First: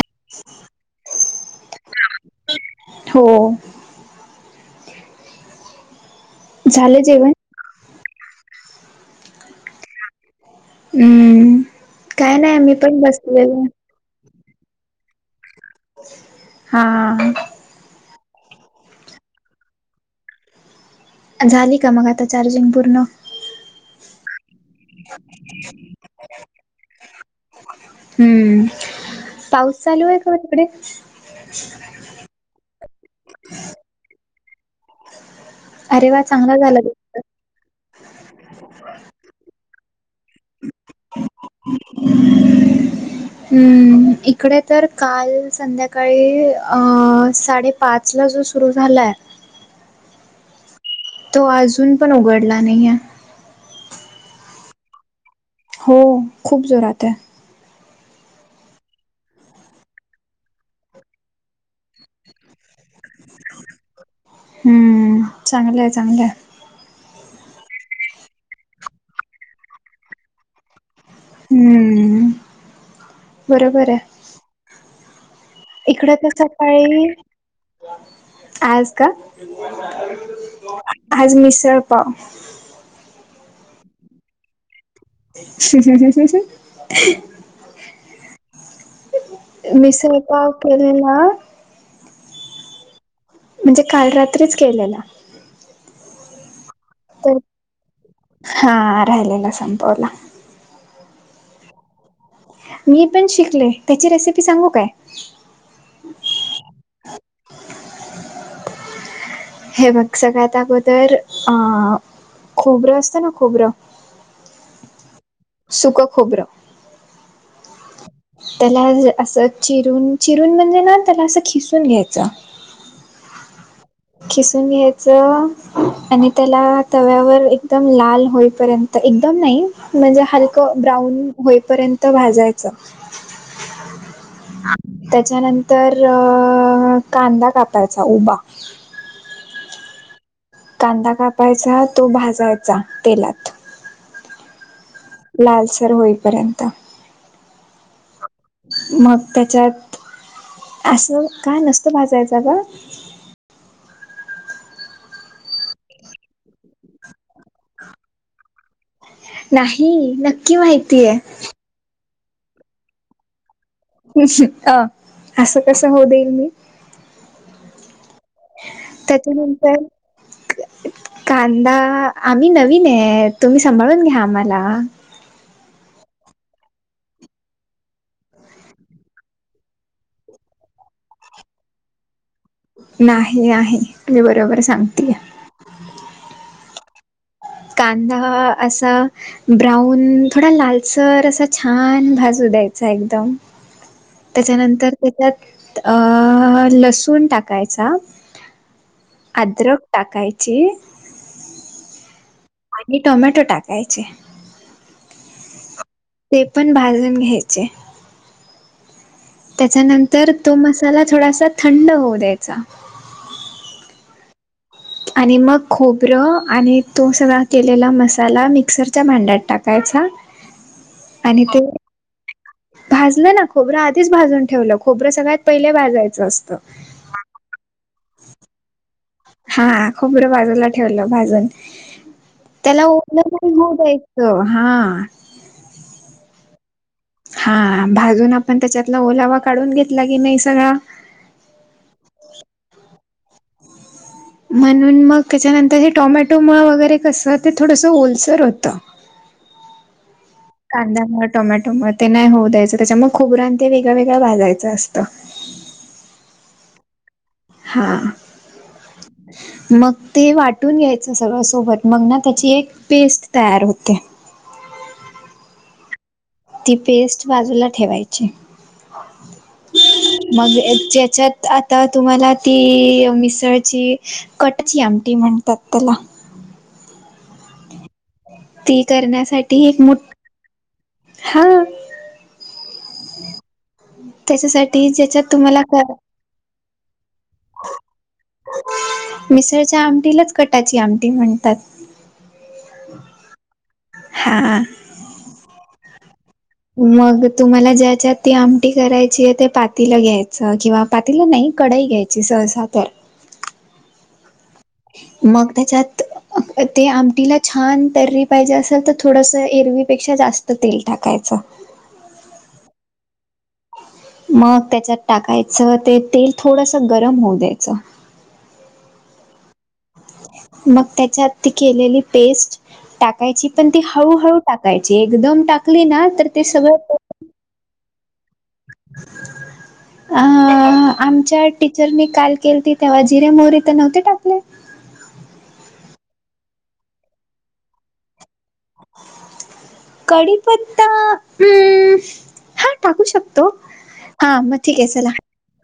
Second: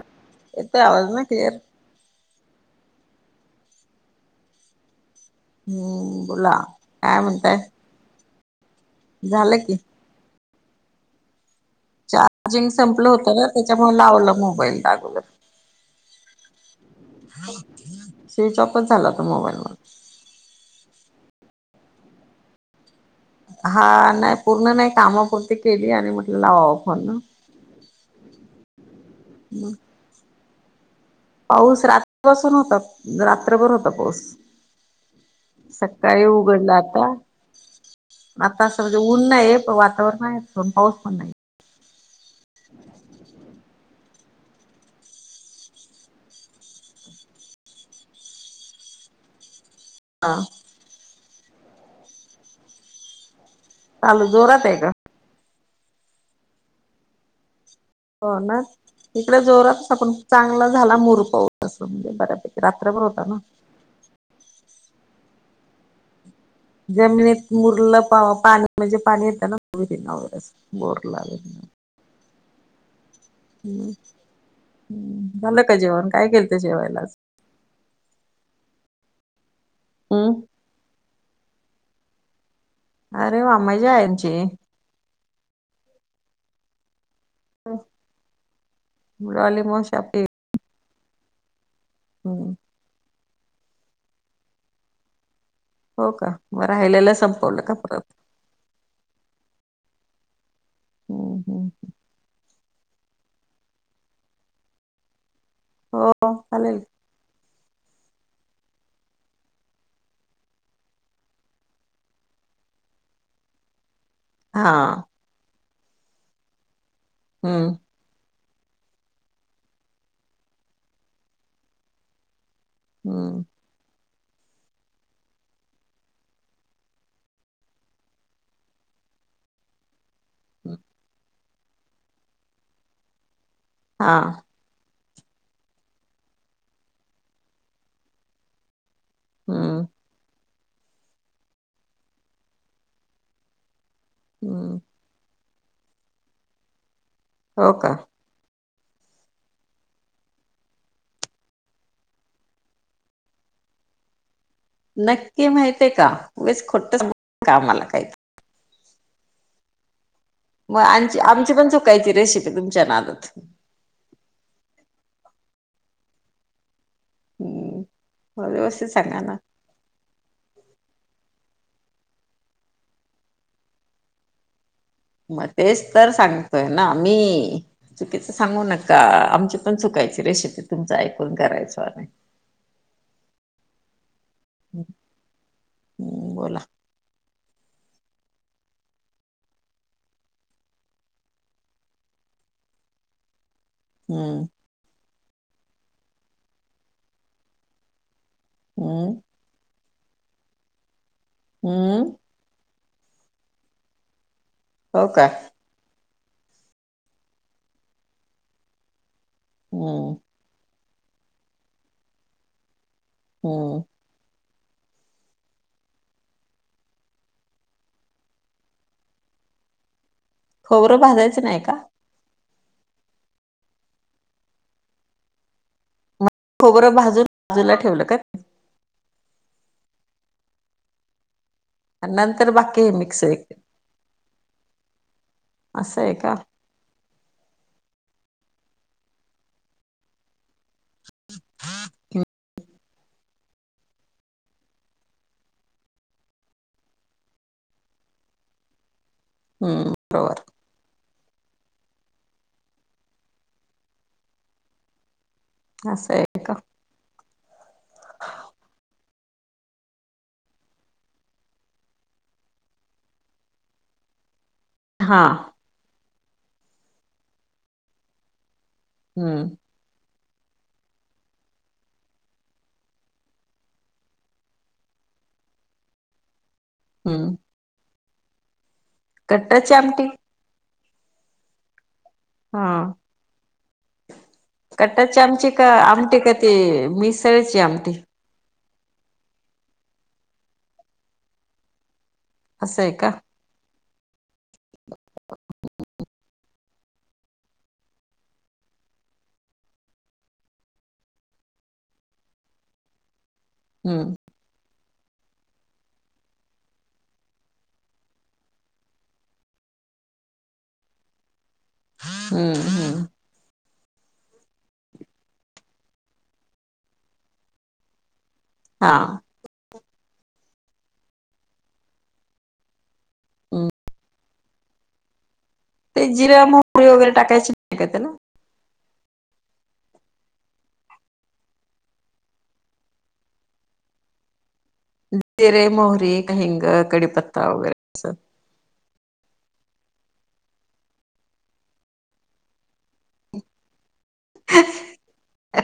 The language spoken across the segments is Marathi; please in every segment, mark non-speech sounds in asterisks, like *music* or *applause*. *inaudible* येतोय आवाज ना क्लिअर? हो. हम्म बोला झालं काय जेवण म्हणताय? झालं की. हम्म काय नाही चार्जिंग मी पण संपलं होतं बसलोय. ना त्याच्यामुळे लावलं मोबाईल लागलं. *inaudible* हा. स्विच ऑफच झाला तो मोबाईल पण. झाली का मग आता चार्जिंग पूर्ण? हा नाही पूर्ण नाही कामापुरती केली आणि म्हटलं लावावं फोन. हम्म, पाऊस चालू आहे का तिकडे? पाऊस रात्रीपसून होता रात्रभर होता पाऊस. *inaudible* अरे वा सकाळी चांगला उघडला झाला आता. तुमचं. आता असं म्हणजे ऊन नाही वातावरण आहे पण पाऊस पण नाही. *inaudible* इकडे तर काल संध्याकाळी साडे पाचला जो सुरू झालाय. हा. तो अजून पण उघडला नाही आहेे. चालू जोरात आहे का? हो खूप जोरात आहे. हो ना? इकडे जोरातच पण चांगला झाला मोर पाऊस अस म्हणजे बऱ्यापैकी रात्रभर होता ना. हम्म चांगलंय चांगलंय. जमिनीत मुरलं प-पाणी म्हणजे पाणी येत ना व बोरला. हम्म बरोबर आहे. हम्म, झालं का जेवण? इकडे काय तर केलत जेवायला सकाळी आज? आज का? *inaudible* आज मिसळ पाव. अरे वाह! मजा आहे मची. *inaudible* डॉली *inaudible* मावशी मिसळ आपली पाव केलेला. हम्. म्हणजे काल रात्रीच केलेला. हो का? मग राहिलेला तर संपवलं का परत? हा राहिलेला संपवला. हम् हम्. मी पण शिकले, त्याची रेसिपी सांगू काय? हो चालेल. त *inaudible* हे बघ सगळ्यात अगोदर, खोबरं असतं ना खोबरं. हा सुख खोबरं हम त्याला असं चिरून चिरून म्हणजे ना त्याला असं खिसून घ्यायचं. हम्म खिसून घ्यायचं. आणि त्याला तव्यावर एकदम लाल होईपर्यंत एकदम नाही म्हणजे हलकं ब्राऊन होईपर्यंत भाजायचं. हा त्याच्यानंतर अ कांदा कापायचा उभा. हम्म कांदा कापायचा तो भाजायचा तेलात. हम्म लालसर होईपर्यंत. हो का मग त्याच्यात असं काय नसतं भाजयच ग. नक्की माहित आहे का, उगच खोटच सांगु नका आम्हाला काहीतरी, नाही. मग माहितीय आमची, आमची पण चुकायची रेसिपी तुमच्या नादात. अ असं कसं होऊ देईल मी. हम् त्याच्यानंतर कांदा, आम्ही नवीन आहे तुम्ही सांभाळून घ्या आम्हाला. मग तेच तर सांगतोय ना मी, चुकीचं सांगु नका, आमची पण चुकायची रेसिपी तुमच ऐकून करायच आणि. नाही आहे मी बरोबर सांगतेय. हम्म बोला कांदा असा ब्राऊन थोडा लालसर असा छान भाजू द्यायचा एकदम. हम्म त्याच्यानंतर त्याच्यात अ लसूण टाकायचा. हम्म अद्रक टाकायची हम्म आणि टोमॅटो टाकायचे. हो का ते पण भाजून घ्यायचे. हम्म त्याच्यानंतर तो मसाला थोडासा थंड होऊ द्यायचा. हम्म आणि मग खोबरं आणि तो सगळा केलेला मसाला मिक्सरच्या भांड्यात टाकायचा. खोबरं भाजायचं आणि ते नाही का? भाजलं ना खोबरं आधीच भाजून ठेवलं खोबरं सगळ्यात पहिले भाजायचं असतं. खोबरं भाजून भाजूला ठेवलं का? हा खोबरं बाजूला ठेवलं भाजून. आणि नंतर बाकी त्याला हे *unintelligible* मिक्स आहे नाही हो जायचं हा असं आहे का हा भाजून आपण त्याच्यातला ओलावा काढून घेतला की नाही सगळा. ह *inaudible* म्हणून मग त्याच्यानंतर हे टोमॅटो मग वगैरे कसं ते थोडंसं ओलसर होतं. हम् बरोबर. कांद्या ना टोमॅटो ना ते नाही होऊ द्यायचं त्याच्यामुळे खुबरण ते वेगळं वेगळं भाजायचं असतं. असंय हा मग ते वाटून घ्यायचं सगळं सोबत मग ना त्याची एक पेस्ट तयार होते. हां हा ती पेस्ट बाजूला ठेवायची. हम्म ह *inaudible* मग ज्याच्यात आता तुम्हाला ती मिसळची कटची आमटी म्हण ततला *inaudible* हम्म ती करण्यासाठी कट्टाची एक मो आमटी हा हा त्याच्यासाठी कट्टाची ज्याच्यात आमची तुम्हाला का आमटी का ते मिसळच आमटी. मिसळच्या आमटीलाच कटाची आमटी म्हणतात. असं आहे का हां *inaudible* मग तुम्हाला ज्यांच्यात ती आमटी करायची आहे ते पातीला घ्यायचं किंवा पातीला नाही कढई घ्यायची. जी सण जातय *inaudible* हम्म मग त्यांच्यात. ते आमटीला छान तर्री पाहिजे असेल तर थोडंसं एरवीपेक्षा जास्त तेल टाकायचं. हम्म हम्म मग त्याच्यात टाकायचं ते तेल थोडस गरम होऊ द्यायचं. हा मग त्याच्यात ती केलेली पेस्ट. टाकायची पण हम्म ती हळूहळू टाकायची एकदम टाक ते जिरा मोहरी वगैरे टाकायची नाही का त्यात. *inaudible* अ आमच्या टीचरने काल केलत तेव्हा जिरे मोहरी तर नव्हती टाकले. जिरे, मोहरी, हिंग, कडीपत्ता वगैरे अस *inaudible* कडीपत्ता हा टाकू शकतो. हा मग ठीक आहे चल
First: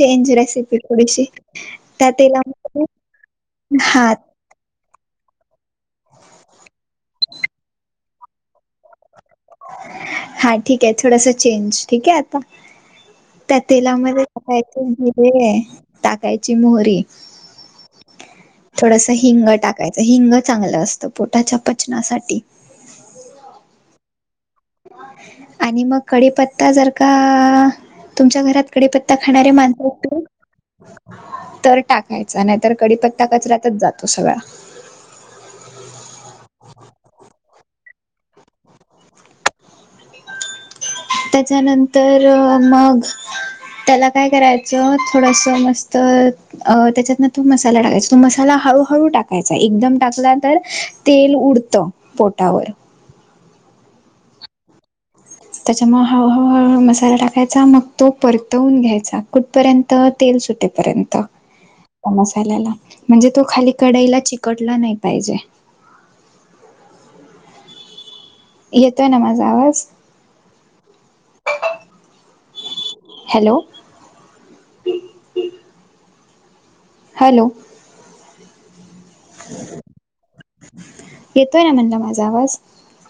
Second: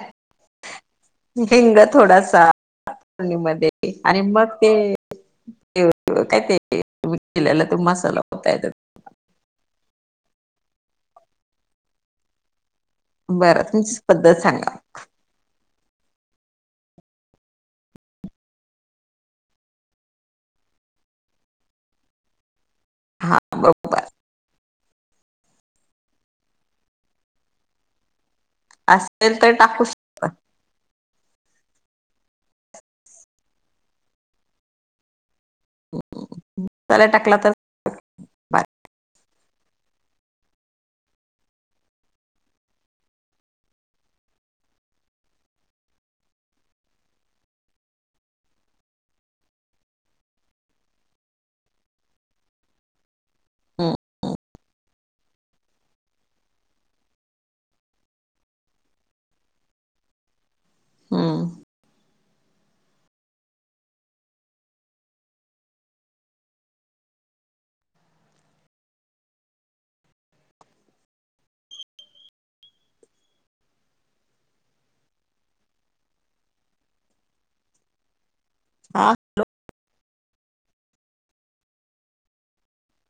चेंज रेसिपी. थोडीशी हिंग त्या थोडासा तेलामध्ये फोडणीमध्ये हा आणि मग ते आणि मग ते काय मिकलेला तुम मसाला ता येत *inaudible* हा ठीक आहे थोडासा चेंज ठीक आहे आता. त्या बरं तुमचीच तेलामध्ये पद्धत सांगा टाकायचे जर, टाकायची मोहरी. थोडस हिंग टाकायचं हिंग चांगलं असतं पोटाच्या पचनासाठी. हा बर. आणि मग कडीपत्ता जर का तुमच्या घरात कढीपत्ता असेल खाणारे तर टाकू माणस आहेत. *inaudible* तर टाकायचा नाहीतर कडीपत्ता कचऱ्यातच जातो सगळा. *inaudible* पहिला टाकला तर? बार. त्याच्यानंतर मग त्याला काय करायचं थोडस मस्त अ त्याच्यातन तो मसाला टाकायचा तो मसाला हळूहळू टाकायचा एकदम टाकला तर तेल उडत पोटावर. हम् हम्. त्याच्यामुळ हळहळू हळू मसाला टाकायचा मग तो परतवून घ्यायचा कुठपर्यंत तेल सुटेल पर्यंत हम्म मसाल्याला म्हणजे तो खाली कडाईला चिकटला नाही पाहिजे. येतोय ना माझा आवाज? *inaudible* हॅलो! हॅलो! *inaudible* हा ये तोय ना म्हणला माझा आवाज?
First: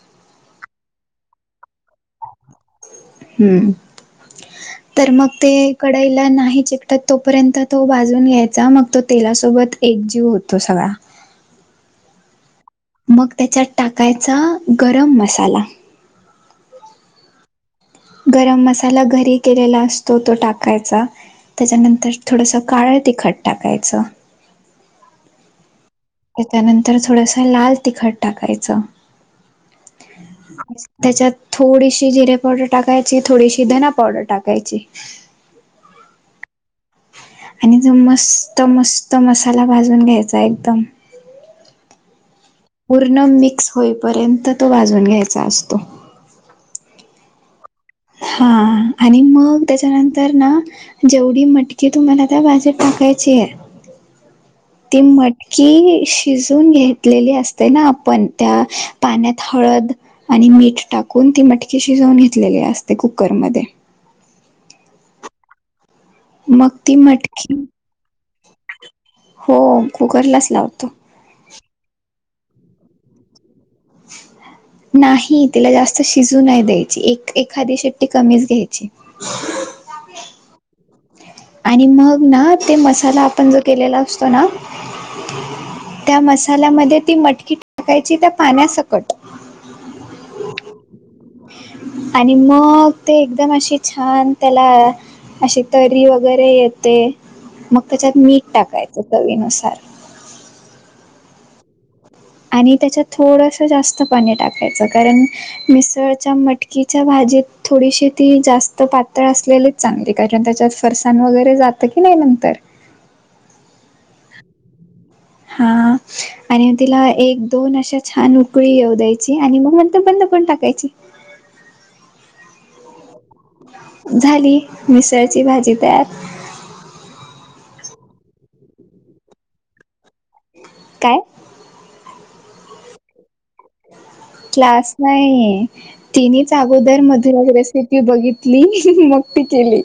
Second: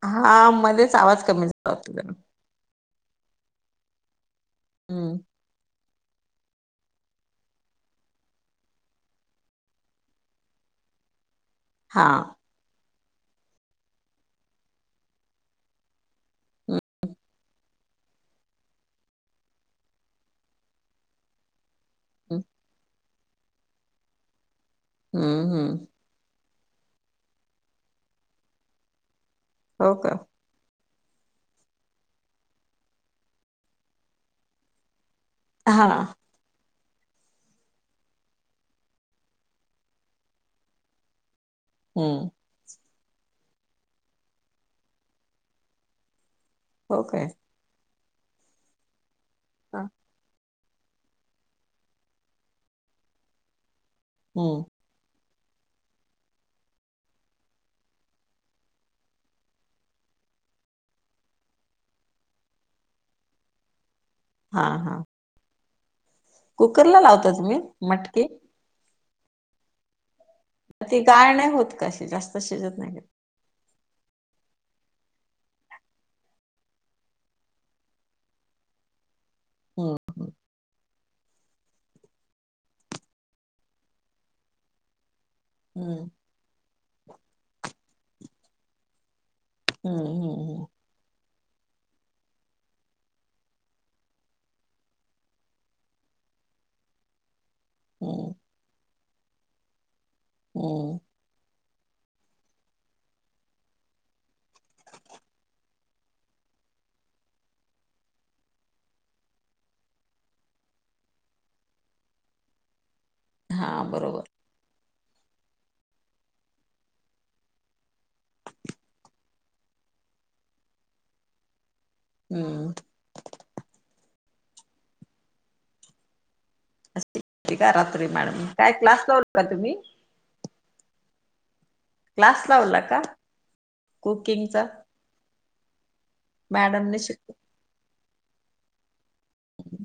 हा मध्येच आवाज कमी झाला होता. हम्म *inaudible* तर हम्म मग ते कडाईला नाही चिकटत तोपर्यंत तो भाजून घ्यायचा मग तो तेलासोबत एकजीव होतो सगळा. हा. मग त्याच्यात टाकायचा गरम मसाला. हम् *inaudible* गरम मसाला घरी केलेला असतो तो टाकायचा. त्याच्यानंतर थोडंसं काळं तिखट टाकायचं. हम्म हम्म. त्याच्यानंतर थोडसं लाल तिखट टाकायचं. हो का? त्याच्यात थोडीशी जिरे पावडर टाकायची, थोडीशी धना पावडर टाकायची. *inaudible* हा. *inaudible* आणि तो मस्त मस्त मसाला भाजून घ्यायचा एकदम. हम्. पूर्ण मिक्स होईपर्यंत तो भाजून घ्यायचा असतो. हो काय? हा आणि मग हा. त्याच्यानंतर ना जेवढी मटकी तुम्हाला त्या भाजू टाकायची आहे. हम्. ती मटकी शिजून घेतलेली असते ना आपण त्या पाण्यात हळद आणि मीठ टाकून ती मटकी शिजवून घेतलेली असते कुकरमध्ये. हा हा. मग ती कुकरला लावता मटकी तुम्ही मटकी *inaudible* हो कुकरलाच लाव ती गाळ नाही होत काय अशी जास्त शिजत नाही? नाही तिला जास्त शिजू नाही द्यायची. एक एखादी शेट्टी कमीच घ्यायची. हम्म. आणि मग ना ते मसाला आपण जो केलेला असतो ना. हम्म. त्या मसाल्यामध्ये ती मटकी टाकायची त्या पाण्यासकट. हम् हम् हम्. आणि मग ते एकदम अशी छान त्याला अशी तरी वगैरे येते, मग त्याच्यात हम्म मीठ टाकायचं चवीनुसार. हम्. आणि त्याच्यात थोडंसं जास्त पाणी टाकायचं कारण मिसळच्या मटकीच्या भाजीत थोडीशी ती जास्त पातळ असलेली चांगली कारण त्याच्यात फरसाण वगैरे जातं की नाही नंतर. हां बरोबर. *inaudible* हा. आणि तिला एक-दोन अशा छान उकळी येऊ द्यायची. आणि मग नंतर बंद पण टाकायची. हम्म. झाली मिसळची भाजी तयार. ति काय रात्री मॅडम. काय क्लासला होता तुम्ही? *inaudible* काय? क्लास लावला का? कुकिंगचा क्लास नाही तिनेच मॅडमने अगोदर शिक मधुराज रेसिप ती बघितली मग ती केली.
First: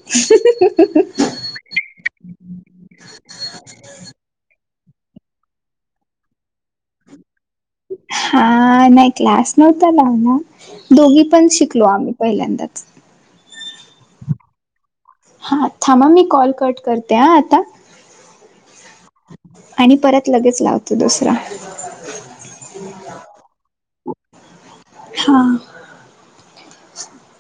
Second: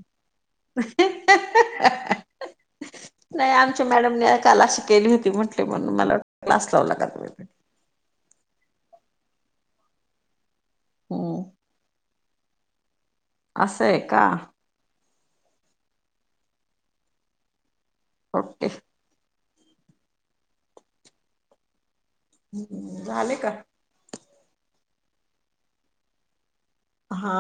*inaudible* *inaudible* नाही आमच्या मॅडमने क्लास केली होती म्हटले म्हणून मला क्लास लावला त्या. हा नाउ क्लास नव्हता लावलं, दोघी हम्म पण शिकलो आम्ही पहिल्यांदाच. असंय का? हां थांबा मी कॉल कट करते हा आता. ओके. आणि परत लगेच लावतो दुसरा. ह् झाले का? *inaudible* हा. हा.